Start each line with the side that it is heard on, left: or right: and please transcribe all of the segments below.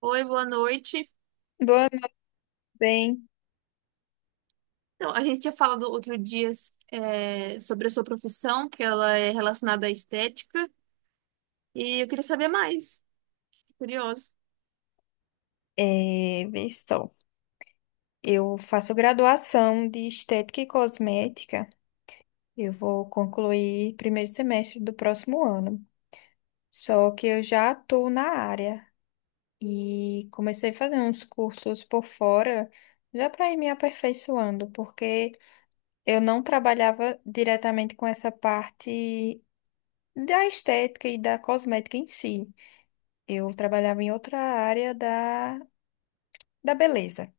right: Oi, boa noite.
left: Boa, bem,
right: Então, a gente tinha falado outro dia sobre a sua profissão, que ela é relacionada à estética, e eu queria saber mais. Curioso.
left: vê só. Eu faço graduação de estética e cosmética. Eu vou concluir primeiro semestre do próximo ano. Só que eu já atuo na área e comecei a fazer uns cursos por fora, já para ir me aperfeiçoando, porque eu não trabalhava diretamente com essa parte da estética e da cosmética em si. Eu trabalhava em outra área da beleza.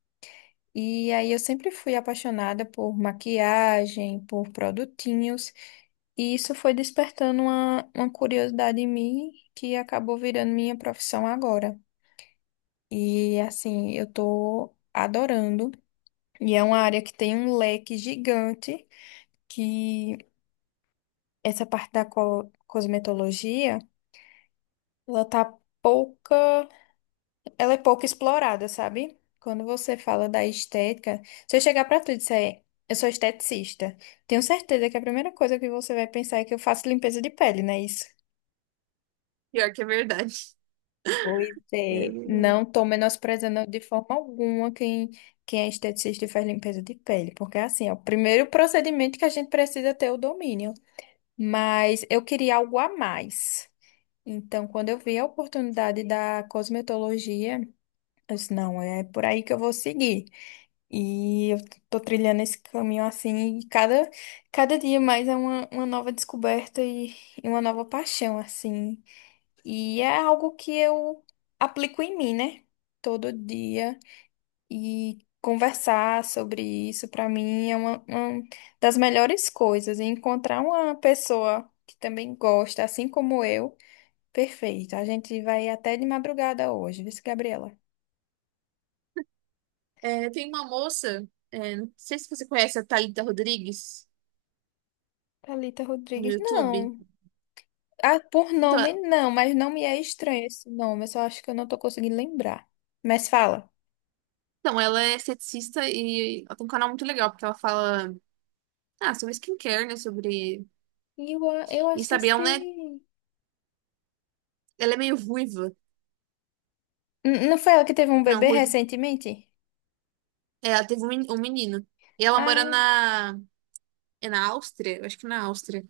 left: E aí eu sempre fui apaixonada por maquiagem, por produtinhos, e isso foi despertando uma curiosidade em mim que acabou virando minha profissão agora. E assim, eu tô adorando, e é uma área que tem um leque gigante, que essa parte da cosmetologia, ela tá pouca. Ela é pouco explorada, sabe? Quando você fala da estética, se eu chegar pra tu e disser, eu sou esteticista, tenho certeza que a primeira coisa que você vai pensar é que eu faço limpeza de pele, não é isso?
right: Pior que é verdade.
left: Pois
right: É
left: é.
right: verdade.
left: Não tô menosprezando de forma alguma quem é esteticista e faz limpeza de pele, porque assim, é o primeiro procedimento que a gente precisa ter o domínio. Mas eu queria algo a mais. Então, quando eu vi a oportunidade da cosmetologia, eu disse, não, é por aí que eu vou seguir. E eu tô trilhando esse caminho assim, e cada dia mais é uma nova descoberta e uma nova paixão, assim. E é algo que eu aplico em mim, né? Todo dia. E conversar sobre isso, pra mim, é uma das melhores coisas. E encontrar uma pessoa que também gosta, assim como eu, perfeito. A gente vai até de madrugada hoje, viu, Gabriela?
right: É, tem uma moça, não sei se você conhece a Thalita Rodrigues
left: Thalita
right: no
left: Rodrigues,
right: YouTube.
left: não. Ah, por
right: Então,
left: nome
right: é-
left: não, mas não me é estranho esse nome. Eu só acho que eu não tô conseguindo lembrar. Mas fala.
right: então, ela é esteticista e ela tem um canal muito legal, porque ela fala sobre skincare, né? Sobre.
left: Eu
right: E
left: acho que eu
right: sabe, ela, não é-
left: sei.
right: ela é meio ruiva.
left: Não foi ela que teve um
right: Não,
left: bebê
right: ruiva.
left: recentemente?
right: É, ela teve um menino. E ela mora
left: Ah,
right: na. É na Áustria? Eu acho que é na Áustria.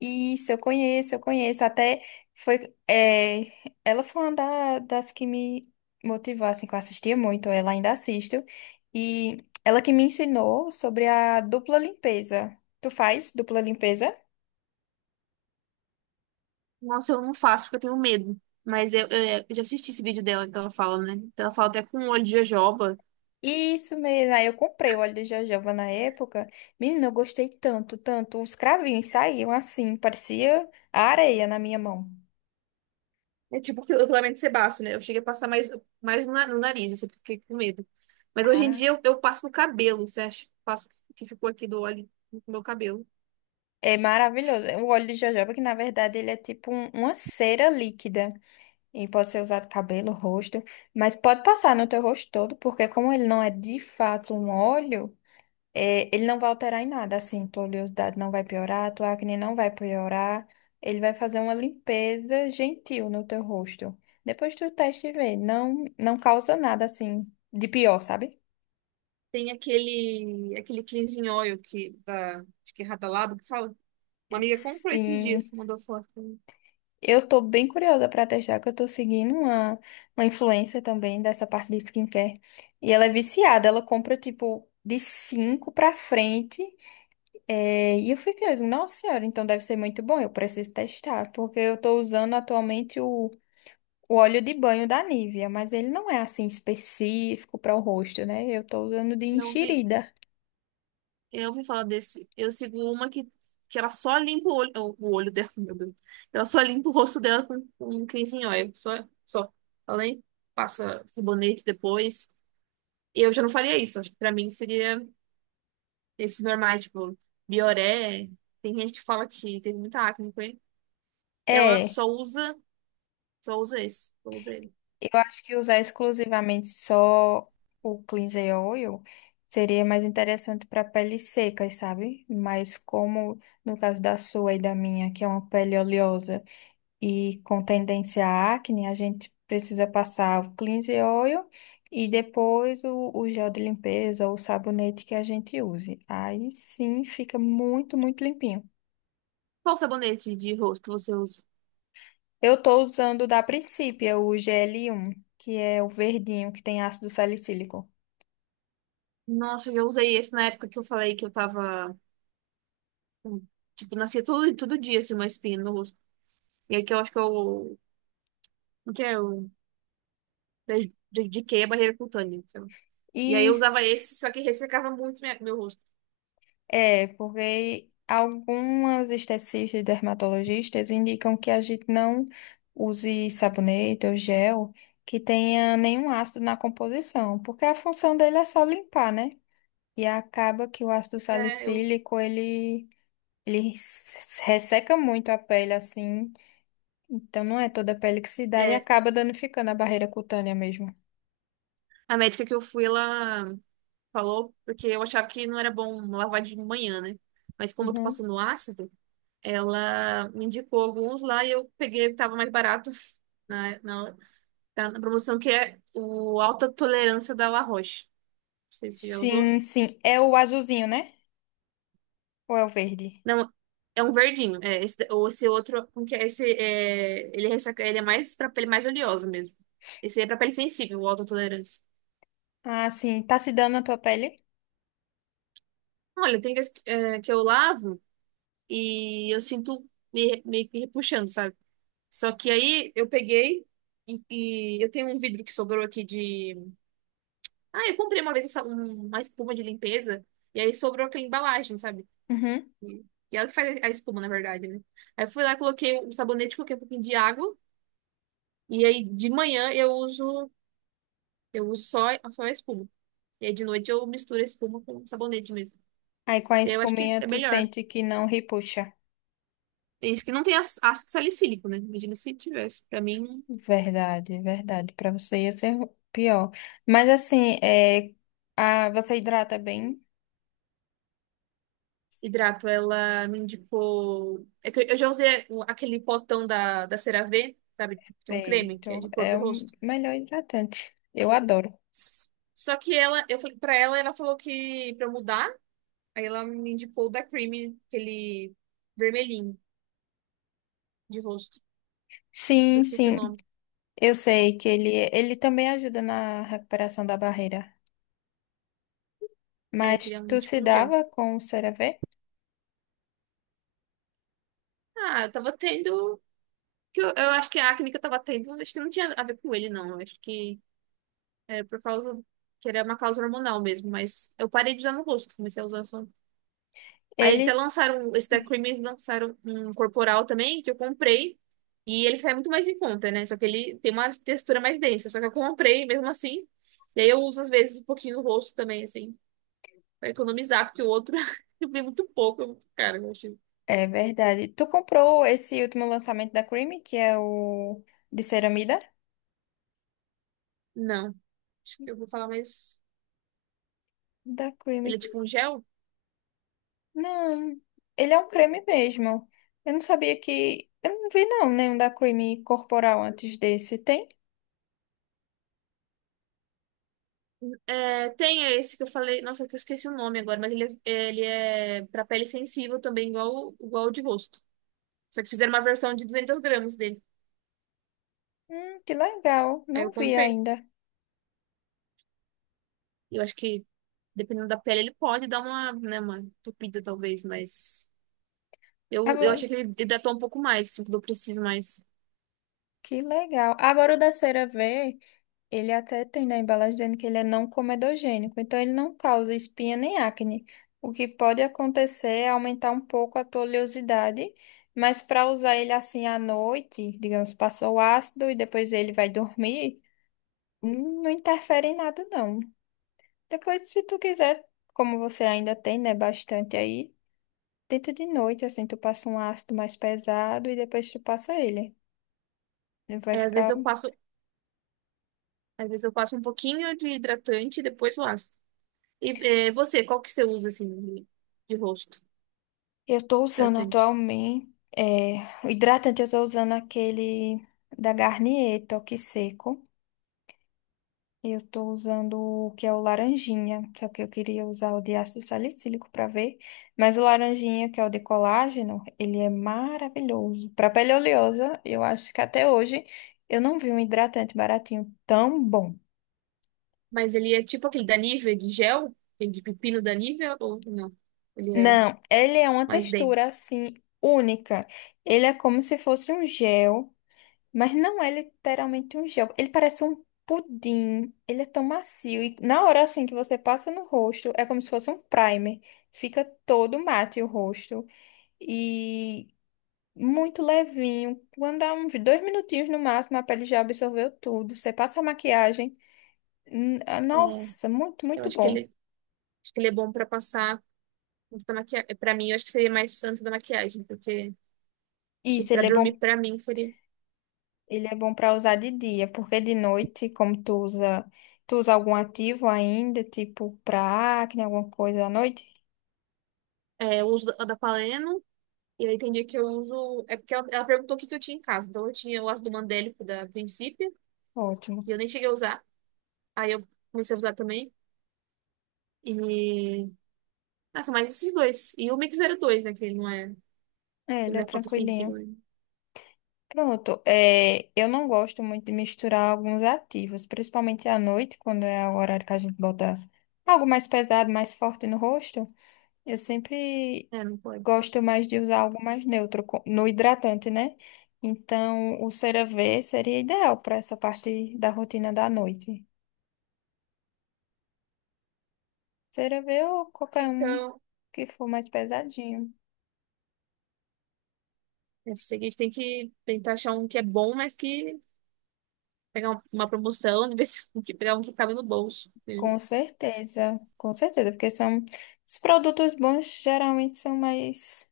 left: isso, eu conheço, eu conheço. Até foi. Ela foi uma das que me motivou, assim, que eu assistia muito, ela ainda assisto. E ela que me ensinou sobre a dupla limpeza. Tu faz dupla limpeza?
right: Nossa, eu não faço porque eu tenho medo. Mas eu já assisti esse vídeo dela que ela fala, né? Então ela fala até com o olho de jojoba.
left: Isso mesmo. Aí eu comprei o óleo de jojoba na época. Menina, eu gostei tanto, tanto. Os cravinhos saíam assim, parecia a areia na minha mão.
right: É tipo o filamento sebáceo, né? Eu cheguei a passar mais no nariz, assim, porque fiquei com medo. Mas hoje em
left: Ah,
right: dia eu passo no cabelo, você acha? Passo o que ficou aqui do óleo no meu cabelo.
left: é maravilhoso. O óleo de jojoba, que na verdade ele é tipo uma cera líquida. E pode ser usado cabelo, rosto, mas pode passar no teu rosto todo, porque como ele não é de fato um óleo. É, ele não vai alterar em nada, assim, tua oleosidade não vai piorar, tua acne não vai piorar. Ele vai fazer uma limpeza gentil no teu rosto. Depois tu testa e vê, não, não causa nada, assim, de pior, sabe?
right: Tem aquele cleansing oil acho que é Hada Labo que fala. Uma amiga comprou esses dias,
left: Sim,
right: mandou foto pra mim.
left: eu tô bem curiosa pra testar, que eu tô seguindo uma influencer também dessa parte de skincare. E ela é viciada, ela compra, tipo, de cinco pra frente. É, e eu fiquei, nossa senhora, então deve ser muito bom, eu preciso testar, porque eu tô usando atualmente o óleo de banho da Nivea, mas ele não é assim específico para o rosto, né? Eu tô usando de
right: Eu vi.
left: enxerida.
right: Eu ouvi falar desse. Eu sigo uma que ela só limpa o olho dela, meu Deus. Ela só limpa o rosto dela com cleanse em óleo. Só, só. Ela nem passa sabonete depois. Eu já não faria isso. Acho que pra mim seria esses normais, tipo, Bioré. Tem gente que fala que teve muita acne com ele. Ela
left: É,
right: só usa, só usa esse. Só usa ele.
left: eu acho que usar exclusivamente só o cleanser oil seria mais interessante para peles secas, sabe? Mas como no caso da sua e da minha, que é uma pele oleosa e com tendência à acne, a gente precisa passar o cleanse oil e depois o gel de limpeza ou o sabonete que a gente use. Aí sim fica muito, muito limpinho.
right: Qual sabonete de rosto você usa?
left: Eu tô usando da Principia o GL1, que é o verdinho que tem ácido salicílico.
right: Nossa, eu já usei esse na época que eu falei que eu tava com- Tipo, nascia todo dia, assim, uma espinha no rosto. E aí, que eu acho que eu, porque eu dediquei a barreira cutânea, então. E aí
left: E
right: eu usava esse, só que ressecava muito meu rosto.
left: É, porque algumas esteticistas e dermatologistas indicam que a gente não use sabonete ou gel que tenha nenhum ácido na composição, porque a função dele é só limpar, né? E acaba que o ácido
right: É,
left: salicílico, ele resseca muito a pele, assim. Então não é toda a pele que se dá e
right: é,
left: acaba danificando a barreira cutânea mesmo.
right: a médica que eu fui, ela falou, porque eu achava que não era bom lavar de manhã, né? Mas como eu tô
left: Uhum.
right: passando ácido, ela me indicou alguns lá e eu peguei o que tava mais barato, na, na, tá na promoção, que é o Alta Tolerância da La Roche. Não sei se você já usou.
left: Sim, sim. É o azulzinho, né? Ou é o verde?
right: Não, é um verdinho. É, esse, ou esse outro, como que é? Esse é, ele, é ressaca, ele é mais pra pele mais oleosa mesmo. Esse é pra pele sensível, o autotolerância.
left: Ah, sim. Tá se dando na tua pele?
right: Olha, tem vezes que eu lavo e eu sinto meio que repuxando, sabe? Só que aí eu peguei e, e eu tenho um vidro que sobrou aqui de. Ah, eu comprei uma vez uma espuma de limpeza e aí sobrou aquela embalagem, sabe?
left: Uhum.
right: E, e ela que faz a espuma, na verdade, né? Aí eu fui lá, coloquei um sabonete, coloquei um pouquinho de água. E aí de manhã eu uso só a espuma. E aí de noite eu misturo a espuma com sabonete mesmo.
left: Aí com a
right: E aí eu acho que
left: espuminha
right: é
left: tu
right: melhor.
left: sente que não repuxa.
right: É isso que não tem ácido salicílico, né? Imagina se tivesse. Pra mim,
left: Verdade, verdade. Pra você ia ser pior. Mas assim, você hidrata bem
right: hidrato, ela me indicou. É que eu já usei aquele potão da CeraVe, sabe? Que é um creme, que é
left: feito.
right: de corpo
left: É
right: e
left: o
right: rosto.
left: melhor hidratante. Eu adoro.
right: Só que ela, eu falei pra ela, ela falou que pra eu mudar, aí ela me indicou o da Creamy, aquele vermelhinho de rosto. Eu
left: Sim,
right: esqueci o
left: sim.
right: nome.
left: Eu sei que ele também ajuda na recuperação da barreira.
right: É, que ele
left: Mas
right: é um
left: tu
right: tipo
left: se
right: um gel.
left: dava com o CeraVe?
right: Ah, eu tava tendo, que eu acho que a acne que eu tava tendo, acho que não tinha a ver com ele, não. Eu acho que era por causa. Que era uma causa hormonal mesmo, mas eu parei de usar no rosto, comecei a usar só. Aí até
left: Ele
right: lançaram, esse da Cream, eles lançaram um corporal também, que eu comprei. E ele sai muito mais em conta, né? Só que ele tem uma textura mais densa. Só que eu comprei mesmo assim. E aí eu uso às vezes um pouquinho no rosto também, assim, pra economizar, porque o outro eu vi muito pouco, é muito caro, eu achei.
left: é Verdade. Tu comprou esse último lançamento da Creamy, que é o de ceramida?
right: Não, acho que eu vou falar mais.
left: Da
right: Ele é
left: Creamy.
right: tipo um gel?
left: Não, ele é um creme mesmo. Eu não sabia que. Eu não vi, não, nenhum da creme corporal antes desse. Tem?
right: É, tem esse que eu falei, nossa, que eu esqueci o nome agora, mas ele é para pele sensível também, igual o de rosto. Só que fizeram uma versão de 200 g dele.
left: Que legal.
right: Aí
left: Não
right: eu
left: vi
right: comprei.
left: ainda.
right: Eu acho que, dependendo da pele, ele pode dar uma, né, uma entupida, talvez, mas eu
left: Agora,
right: achei que ele hidratou um pouco mais, assim, quando eu preciso mais.
left: que legal. Agora o da cera V. Ele até tem na embalagem dizendo que ele é não comedogênico, então ele não causa espinha nem acne. O que pode acontecer é aumentar um pouco a tua oleosidade, mas para usar ele assim à noite, digamos, passou o ácido e depois ele vai dormir, não interfere em nada, não. Depois, se tu quiser, como você ainda tem, né, bastante aí, tenta de noite, assim, tu passa um ácido mais pesado e depois tu passa ele. Ele vai
right: É, às vezes
left: ficar.
right: eu passo, às vezes eu passo um pouquinho de hidratante e depois o ácido. E qual que você usa, assim, de rosto?
left: Eu tô usando
right: Hidratante.
left: atualmente, é, o hidratante eu tô usando aquele da Garnier, Toque Seco. Eu tô usando o que é o laranjinha, só que eu queria usar o de ácido salicílico pra ver, mas o laranjinha, que é o de colágeno, ele é maravilhoso. Pra pele oleosa, eu acho que até hoje eu não vi um hidratante baratinho tão bom.
right: Mas ele é tipo aquele da Nivea de gel? Aquele de pepino da Nivea ou não? Ele é
left: Não, ele é uma
right: mais
left: textura
right: denso.
left: assim única. Ele é como se fosse um gel. Mas não é literalmente um gel. Ele parece um pudim. Ele é tão macio. E na hora assim que você passa no rosto, é como se fosse um primer. Fica todo mate o rosto. E muito levinho. Quando dá uns dois minutinhos no máximo, a pele já absorveu tudo. Você passa a maquiagem.
right: É.
left: Nossa, muito,
right: Eu
left: muito
right: acho que
left: bom.
right: ele é bom pra passar antes da maquiagem. É, pra mim, eu acho que seria mais antes da maquiagem, porque tipo,
left: Isso,
right: pra
left: ele é bom.
right: dormir, pra mim, seria.
left: Ele é bom para usar de dia, porque de noite, como tu usa algum ativo ainda, tipo pra acne, alguma coisa à noite?
right: É, eu uso a da Paleno, e aí tem dia que eu uso. É porque ela perguntou o que que eu tinha em casa. Então eu tinha o ácido do mandélico da Princípio,
left: Ótimo.
right: que eu nem cheguei a usar. Aí eu comecei a usar também. E. Nossa, mas esses dois. E o Mix 02, né? Que ele não é,
left: É,
right: ele
left: ele é
right: não é fotossensível,
left: tranquilinho.
right: né?
left: Pronto. É, eu não gosto muito de misturar alguns ativos, principalmente à noite, quando é o horário que a gente bota algo mais pesado, mais forte no rosto. Eu sempre
right: É, não pode.
left: gosto mais de usar algo mais neutro no hidratante, né? Então, o CeraVe seria ideal para essa parte da rotina da noite. CeraVe ou qualquer um
right: Então,
left: que for mais pesadinho.
right: é o seguinte, tem que tentar achar um que é bom, mas que pegar uma promoção, em vez de pegar um que cabe no bolso.
left: Com certeza, porque são os produtos bons geralmente são mais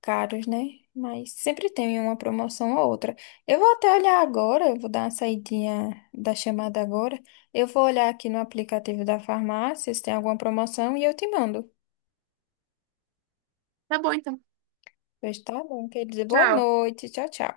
left: caros, né? Mas sempre tem uma promoção ou outra. Eu vou até olhar agora, eu vou dar uma saidinha da chamada agora. Eu vou olhar aqui no aplicativo da farmácia se tem alguma promoção e eu te mando.
right: Tá bom, então.
left: Pois tá bom, quer dizer, boa
right: Tchau.
left: noite, tchau, tchau.